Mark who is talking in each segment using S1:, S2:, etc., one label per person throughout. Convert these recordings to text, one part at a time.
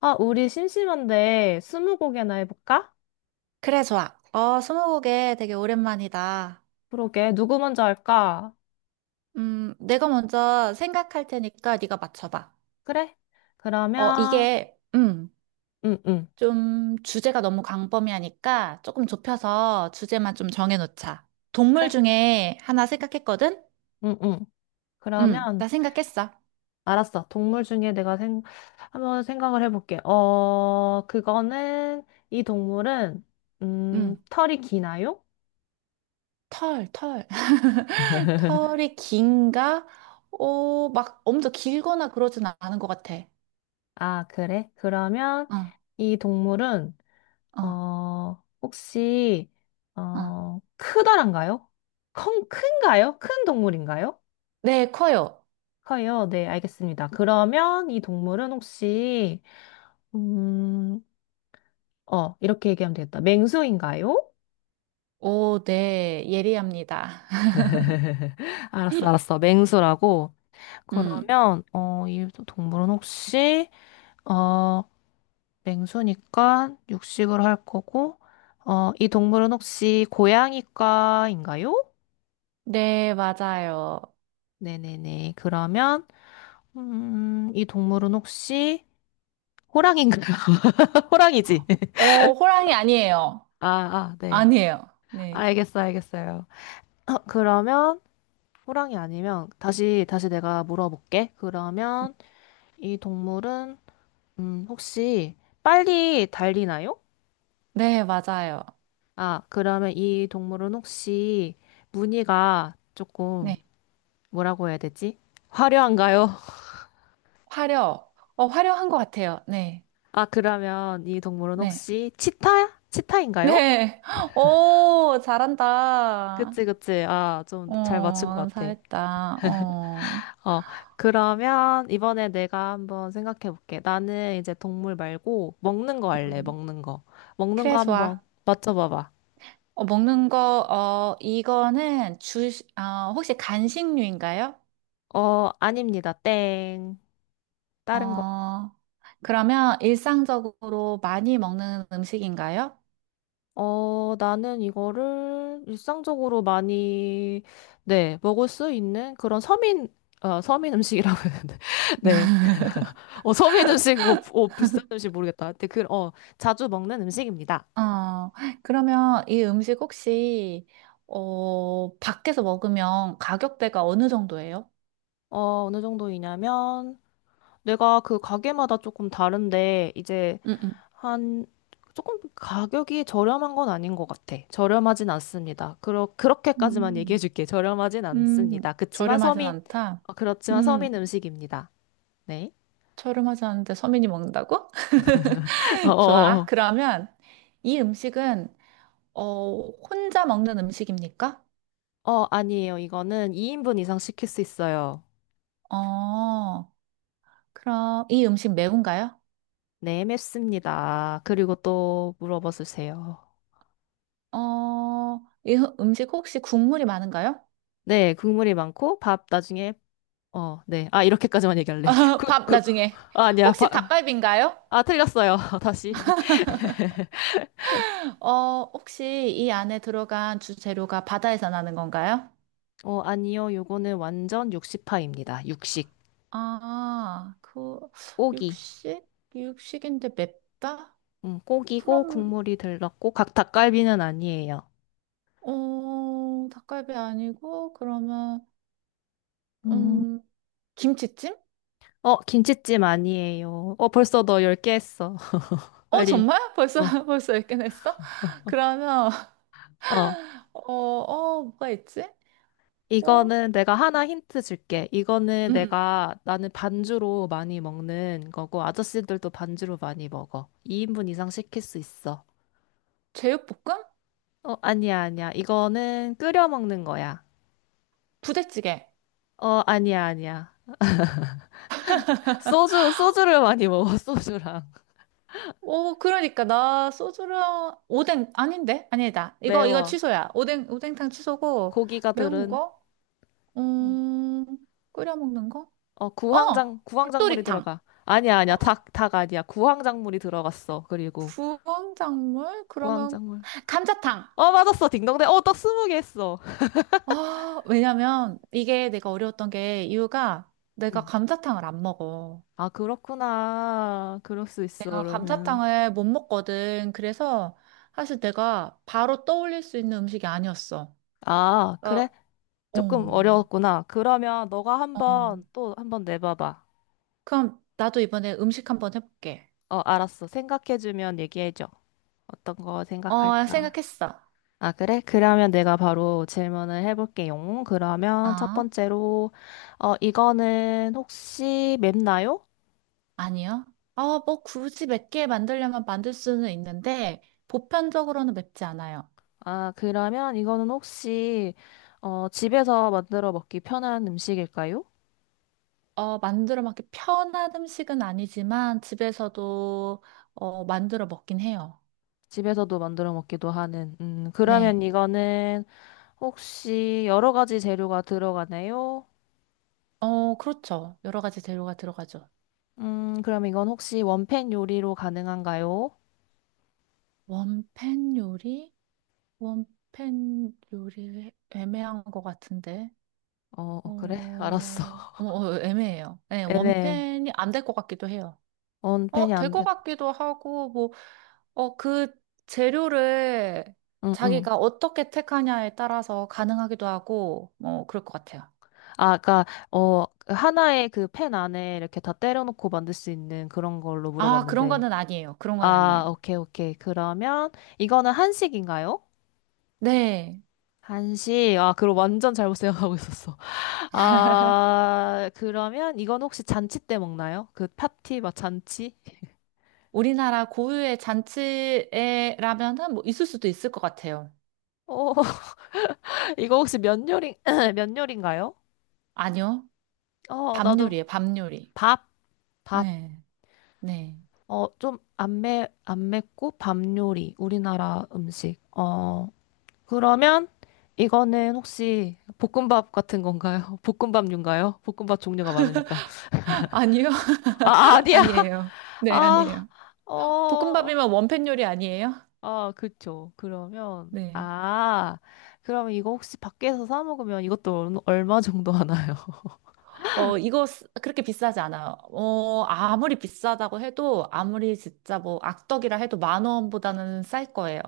S1: 아, 우리 심심한데 스무고개나 해볼까?
S2: 그래, 좋아. 스무고개 되게 오랜만이다.
S1: 그러게, 누구 먼저 할까?
S2: 내가 먼저 생각할 테니까 네가 맞춰봐.
S1: 그래?
S2: 어,
S1: 그러면,
S2: 이게, 음,
S1: 응, 응,
S2: 좀 주제가 너무 광범위하니까 조금 좁혀서 주제만 좀 정해놓자. 동물
S1: 그래,
S2: 중에 하나 생각했거든?
S1: 응, 응. 그러면,
S2: 나 생각했어.
S1: 알았어. 동물 중에 내가 한번 생각을 해볼게. 어, 그거는, 이 동물은,
S2: 음,
S1: 털이 기나요?
S2: 털. 털이 긴가? 막 엄청 길거나 그러진 않은 것 같아.
S1: 아, 그래? 그러면,
S2: 어,
S1: 이 동물은,
S2: 어,
S1: 어, 혹시,
S2: 어.
S1: 어, 크다란가요? 큰가요? 큰 동물인가요?
S2: 네, 커요.
S1: 커요. 네, 알겠습니다. 그러면 이 동물은 혹시, 음, 어, 이렇게 얘기하면 되겠다. 맹수인가요?
S2: 오, 네, 예리합니다.
S1: 알았어, 알았어. 맹수라고.
S2: 음.
S1: 그러면, 어, 이 동물은 혹시, 어, 맹수니까 육식을 할 거고, 어, 이 동물은 혹시 고양이과인가요?
S2: 네, 맞아요.
S1: 네네네. 그러면, 이 동물은 혹시 호랑이인가요? 호랑이지?
S2: 호랑이 아니에요.
S1: 아, 아, 네.
S2: 아니에요. 네.
S1: 알겠어, 알겠어요. 어, 그러면 호랑이 아니면 다시 내가 물어볼게. 그러면 이 동물은 혹시 빨리 달리나요?
S2: 네, 맞아요.
S1: 아, 그러면 이 동물은 혹시 무늬가 조금
S2: 네.
S1: 뭐라고 해야 되지? 화려한가요?
S2: 화려한 것 같아요. 네.
S1: 아, 그러면 이 동물은
S2: 네.
S1: 혹시 치타야? 치타인가요?
S2: 네. 오, 잘한다.
S1: 그치, 그치. 아, 좀 잘 맞춘 것 같아.
S2: 잘했다. 어.
S1: 어, 그러면 이번에 내가 한번 생각해 볼게. 나는 이제 동물 말고 먹는 거 할래,
S2: 음.
S1: 먹는 거. 먹는
S2: 그래,
S1: 거 한번
S2: 좋아.
S1: 맞춰봐봐.
S2: 먹는 거, 어, 이거는 주, 혹시 간식류인가요?
S1: 어, 아닙니다. 땡. 다른 거.
S2: 어, 그러면 일상적으로 많이 먹는 음식인가요?
S1: 어, 나는 이거를 일상적으로 많이, 네, 먹을 수 있는 그런 서민, 어, 서민 음식이라고 했는데. 네. 어, 서민 음식, 뭐, 어, 비싼 음식 모르겠다. 근데 그, 어, 자주 먹는 음식입니다.
S2: 어, 그러면 이 음식 혹시, 밖에서 먹으면 가격대가 어느 정도예요?
S1: 어, 어느 정도이냐면, 내가 그 가게마다 조금 다른데, 이제
S2: 음, 음.
S1: 한, 조금 가격이 저렴한 건 아닌 것 같아. 저렴하진 않습니다. 그렇게까지만 얘기해
S2: 음,
S1: 줄게. 저렴하진
S2: 음,
S1: 않습니다. 그치만
S2: 저렴하진
S1: 서민,
S2: 않다.
S1: 어, 그렇지만
S2: 음,
S1: 서민 음식입니다. 네.
S2: 저렴하지 않은데 서민이 먹는다고?
S1: 어,
S2: 좋아.
S1: 어,
S2: 그러면 이 음식은, 혼자 먹는 음식입니까?
S1: 어, 어, 아니에요. 이거는 2인분 이상 시킬 수 있어요.
S2: 어, 그럼 이 음식 매운가요?
S1: 네, 맵습니다. 그리고 또 물어봐 주세요.
S2: 이 음식 혹시 국물이 많은가요?
S1: 네, 국물이 많고 밥 나중에 어, 네. 아, 이렇게까지만 얘기할래. 그,
S2: 밥
S1: 그,
S2: 나중에.
S1: 아, 아니야.
S2: 혹시 닭갈비인가요?
S1: 아, 틀렸어요. 다시.
S2: 혹시 이 안에 들어간 주재료가 바다에서 나는 건가요?
S1: 어, 아니요. 요거는 완전 육식파입니다. 육식.
S2: 아, 그,
S1: 고기.
S2: 육식? 육식인데 맵다?
S1: 고기고
S2: 그럼,
S1: 국물이 들렀고 각 닭갈비는 아니에요.
S2: 닭갈비 아니고, 그러면,
S1: 음.
S2: 음, 김치찜?
S1: 어, 김치찜 아니에요. 어, 벌써 너 10개 했어. 빨리.
S2: 정말? 벌써, 벌써 읽긴 했어? 그러면,
S1: 어, 어.
S2: 뭐가 있지? 어,
S1: 이거는 내가 하나 힌트 줄게. 이거는
S2: 음, 음.
S1: 내가 나는 반주로 많이 먹는 거고 아저씨들도 반주로 많이 먹어. 2인분 이상 시킬 수 있어.
S2: 제육볶음?
S1: 어, 아니야, 아니야. 이거는 끓여 먹는 거야.
S2: 부대찌개.
S1: 어, 아니야, 아니야. 소주, 소주를 많이 먹어, 소주랑.
S2: 오, 그러니까 나 소주랑 오뎅 아닌데? 아니다. 이거
S1: 매워.
S2: 취소야. 오뎅탕 취소고
S1: 고기가
S2: 매운
S1: 들은,
S2: 거? 음, 끓여 먹는 거?
S1: 어,
S2: 어,
S1: 구황작물이
S2: 닭도리탕.
S1: 들어가. 아니야, 아니야.
S2: 어,
S1: 닭 아니야. 구황작물이 들어갔어. 그리고,
S2: 부황작물? 그러면
S1: 구황작물.
S2: 감자탕.
S1: 어, 맞았어. 딩동댕. 어, 떡 스무 개 했어.
S2: 아, 왜냐면 이게 내가 어려웠던 게 이유가 내가
S1: 응.
S2: 감자탕을 안 먹어.
S1: 아, 그렇구나. 그럴 수 있어,
S2: 내가
S1: 그러면.
S2: 감자탕을 못 먹거든. 그래서 사실 내가 바로 떠올릴 수 있는 음식이 아니었어.
S1: 아,
S2: 어,
S1: 그래?
S2: 어.
S1: 조금 어려웠구나. 그러면 너가
S2: 어.
S1: 한번, 또 한번 내봐봐.
S2: 그럼 나도 이번에 음식 한번 해볼게.
S1: 어, 알았어. 생각해주면 얘기해줘. 어떤 거 생각할까?
S2: 생각했어.
S1: 아, 그래? 그러면 내가 바로 질문을 해볼게요. 그러면 첫
S2: 아,
S1: 번째로, 어, 이거는 혹시 맵나요?
S2: 아니요. 뭐 굳이 맵게 만들려면 만들 수는 있는데, 보편적으로는 맵지 않아요.
S1: 아, 그러면 이거는 혹시, 어, 집에서 만들어 먹기 편한 음식일까요?
S2: 만들어 먹기 편한 음식은 아니지만, 집에서도, 만들어 먹긴 해요.
S1: 집에서도 만들어 먹기도 하는.
S2: 네.
S1: 그러면 이거는 혹시 여러 가지 재료가 들어가나요?
S2: 그렇죠. 여러 가지 재료가 들어가죠.
S1: 그럼 이건 혹시 원팬 요리로 가능한가요?
S2: 원팬 요리? 원팬 요리 애매한 것 같은데.
S1: 어, 어, 그래?
S2: 어,
S1: 알았어.
S2: 애매해요. 예,
S1: 애매해.
S2: 원팬이 안 될 것 같기도 해요.
S1: 원팬이
S2: 될
S1: 안
S2: 것
S1: 돼.
S2: 같기도 하고, 뭐, 그 재료를
S1: 응, 응.
S2: 자기가 어떻게 택하냐에 따라서 가능하기도 하고, 뭐, 그럴 것 같아요.
S1: 아, 그니까, 어, 하나의 그 펜 안에 이렇게 다 때려놓고 만들 수 있는 그런 걸로
S2: 아, 그런
S1: 물어봤는데.
S2: 거는 아니에요. 그런 건 아니에요.
S1: 아, 오케이, 오케이. 그러면, 이거는 한식인가요?
S2: 네.
S1: 한식. 아, 그럼 완전 잘못 생각하고 있었어. 아, 그러면, 이건 혹시 잔치 때 먹나요? 그 파티, 막 잔치?
S2: 우리나라 고유의 잔치에라면은 뭐 있을 수도 있을 것 같아요.
S1: 어, 이거 혹시 면 요리, 면 요리인가요?
S2: 아니요.
S1: 어,
S2: 밤
S1: 나도.
S2: 요리예요, 밤 요리.
S1: 밥, 밥.
S2: 네. 네.
S1: 어, 좀 안 매, 안 맵고 밥 요리. 우리나라 음식. 어. 그러면 이거는 혹시 볶음밥 같은 건가요? 볶음밥류인가요? 볶음밥 종류가 많으니까.
S2: 아니요.
S1: 아, 아, 아니야.
S2: 아니에요. 네,
S1: 아,
S2: 아니에요.
S1: 어,
S2: 볶음밥이면 원팬 요리 아니에요?
S1: 아, 그쵸. 그러면,
S2: 네.
S1: 아, 그러면 이거 혹시 밖에서 사 먹으면 이것도 얼마 정도 하나요?
S2: 이거 그렇게 비싸지 않아요. 아무리 비싸다고 해도, 아무리 진짜 뭐 악덕이라 해도 만 원보다는 쌀 거예요.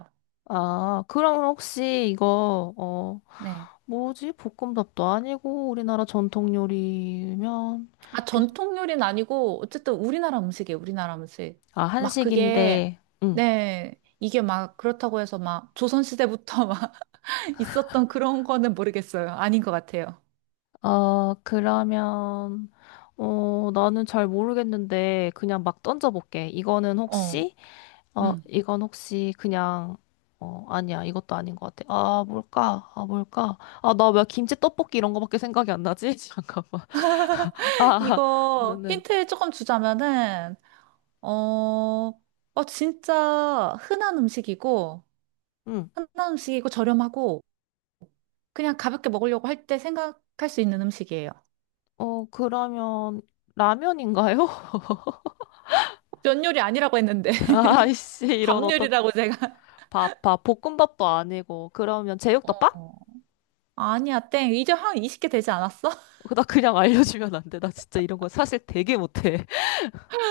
S1: 아, 그럼 혹시 이거, 어,
S2: 네.
S1: 뭐지? 볶음밥도 아니고 우리나라 전통 요리면,
S2: 아,
S1: 비-
S2: 전통 요리는 아니고, 어쨌든 우리나라 음식이에요, 우리나라 음식.
S1: 아,
S2: 막 그게,
S1: 한식인데, 응.
S2: 네. 이게 막 그렇다고 해서 막 조선시대부터 막 있었던 그런 거는 모르겠어요. 아닌 것 같아요.
S1: 아, 그러면, 어, 나는 잘 모르겠는데, 그냥 막 던져볼게. 이거는
S2: 어,
S1: 혹시, 어,
S2: 음.
S1: 이건 혹시 그냥, 어, 아니야. 이것도 아닌 것 같아. 아, 뭘까? 아, 뭘까? 아, 나 왜 김치 떡볶이 이런 거밖에 생각이 안 나지? 잠깐만. 아, 아,
S2: 이거
S1: 너는,
S2: 힌트 조금 주자면은, 어, 진짜 흔한 음식이고,
S1: 응.
S2: 흔한 음식이고 저렴하고, 그냥 가볍게 먹으려고 할 때 생각할 수 있는 음식이에요.
S1: 어, 그러면, 라면인가요?
S2: 면 요리 아니라고 했는데,
S1: 아이씨, 이런
S2: 밥 요리라고 제가.
S1: 밥, 밥, 볶음밥도 아니고, 그러면 제육덮밥?
S2: 어, 아니야, 땡. 이제 한 20개 되지 않았어?
S1: 나 그냥 알려주면 안 돼. 나 진짜 이런 거 사실 되게 못해.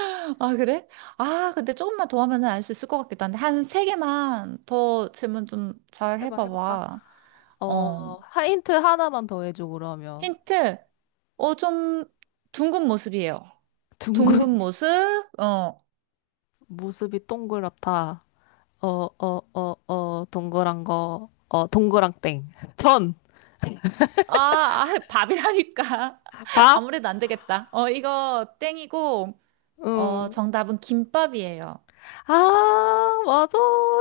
S2: 아, 그래? 아, 근데 조금만 더 하면 알 수 있을 것 같기도 한데, 한 세개만더 질문 좀 잘
S1: 해봐, 해볼까?
S2: 해봐봐. 어,
S1: 어, 힌트 하나만 더 해줘, 그러면.
S2: 힌트. 좀 둥근 모습이에요.
S1: 둥근
S2: 둥근 모습, 어,
S1: 모습이 동그랗다. 어, 어, 어, 어, 동그란 거. 어, 동그랑 땡. 전,
S2: 아, 아, 밥이라니까.
S1: 밥,
S2: 아무래도 안 되겠다. 이거 땡이고,
S1: 응.
S2: 정답은 김밥이에요.
S1: 아, 맞아.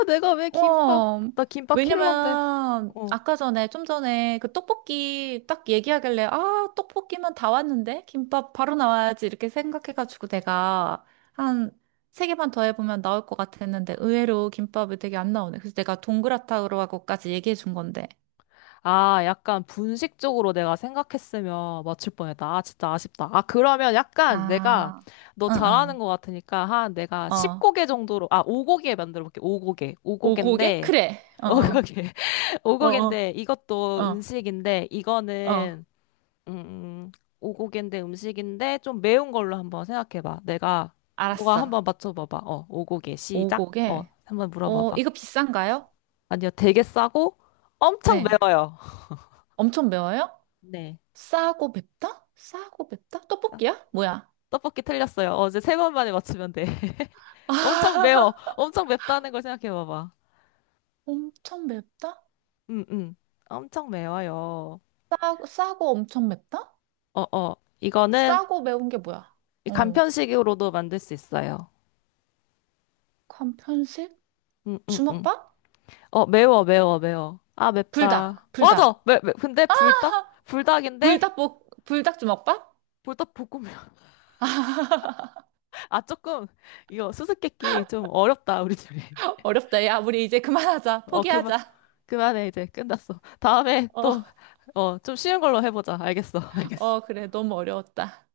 S1: 내가 왜 김밥,
S2: 어,
S1: 나 김밥 킬러인데.
S2: 왜냐면,
S1: 어.
S2: 아까 전에, 좀 전에 그 떡볶이 딱 얘기하길래, 아, 떡볶이만 다 왔는데? 김밥 바로 나와야지. 이렇게 생각해가지고 내가 한 세 개만 더 해보면 나올 것 같았는데, 의외로 김밥이 되게 안 나오네. 그래서 내가 동그랗다고 하고까지 얘기해 준 건데.
S1: 아, 약간 분식 쪽으로 내가 생각했으면 맞출 뻔했다. 아, 진짜 아쉽다. 아, 그러면 약간 내가
S2: 아,
S1: 너 잘하는
S2: 응,
S1: 것 같으니까 한 내가
S2: 응. 어.
S1: 10고개 정도로, 아, 5고개 만들어 볼게. 5고개.
S2: 오, 고개?
S1: 5고개인데,
S2: 그래. 어.
S1: 오곡에
S2: 어. 어,
S1: 오곡인데
S2: 어,
S1: 이것도
S2: 어,
S1: 음식인데
S2: 어.
S1: 이거는 음 음, 오곡인데 음식인데 좀 매운 걸로 한번 생각해봐. 내가 너가
S2: 알았어.
S1: 한번 맞춰봐봐. 어 오곡에 시작. 어
S2: 오곡에,
S1: 한번 물어봐봐.
S2: 이거 비싼가요?
S1: 아니요 되게 싸고 엄청
S2: 네.
S1: 매워요.
S2: 엄청 매워요?
S1: 네.
S2: 싸고 맵다? 싸고 맵다?
S1: 아,
S2: 떡볶이야? 뭐야?
S1: 떡볶이 틀렸어요. 어제 세 번 만에 맞추면 돼. 엄청 매워. 엄청 맵다는 걸 생각해봐봐.
S2: 엄청 맵다?
S1: 음, 음. 엄청 매워요.
S2: 싸고 엄청 맵다?
S1: 어, 어. 이거는
S2: 싸고 매운 게 뭐야?
S1: 이
S2: 어,
S1: 간편식으로도 만들 수 있어요.
S2: 건 편식?
S1: 음, 음, 음.
S2: 주먹밥?
S1: 어, 매워, 매워, 매워. 아, 맵다.
S2: 불닭, 불닭.
S1: 맞아! 근데 불닭? 불닭인데?
S2: 불닭 주먹밥?
S1: 불닭 볶음면. 아, 조금, 이거 수수께끼 좀 어렵다, 우리 둘이.
S2: 어렵다. 야, 우리 이제 그만하자.
S1: 어, 그만,
S2: 포기하자.
S1: 그만해, 이제. 끝났어. 다음에
S2: 어,
S1: 또, 어, 좀 쉬운 걸로 해보자. 알겠어, 알겠어.
S2: 그래. 너무 어려웠다.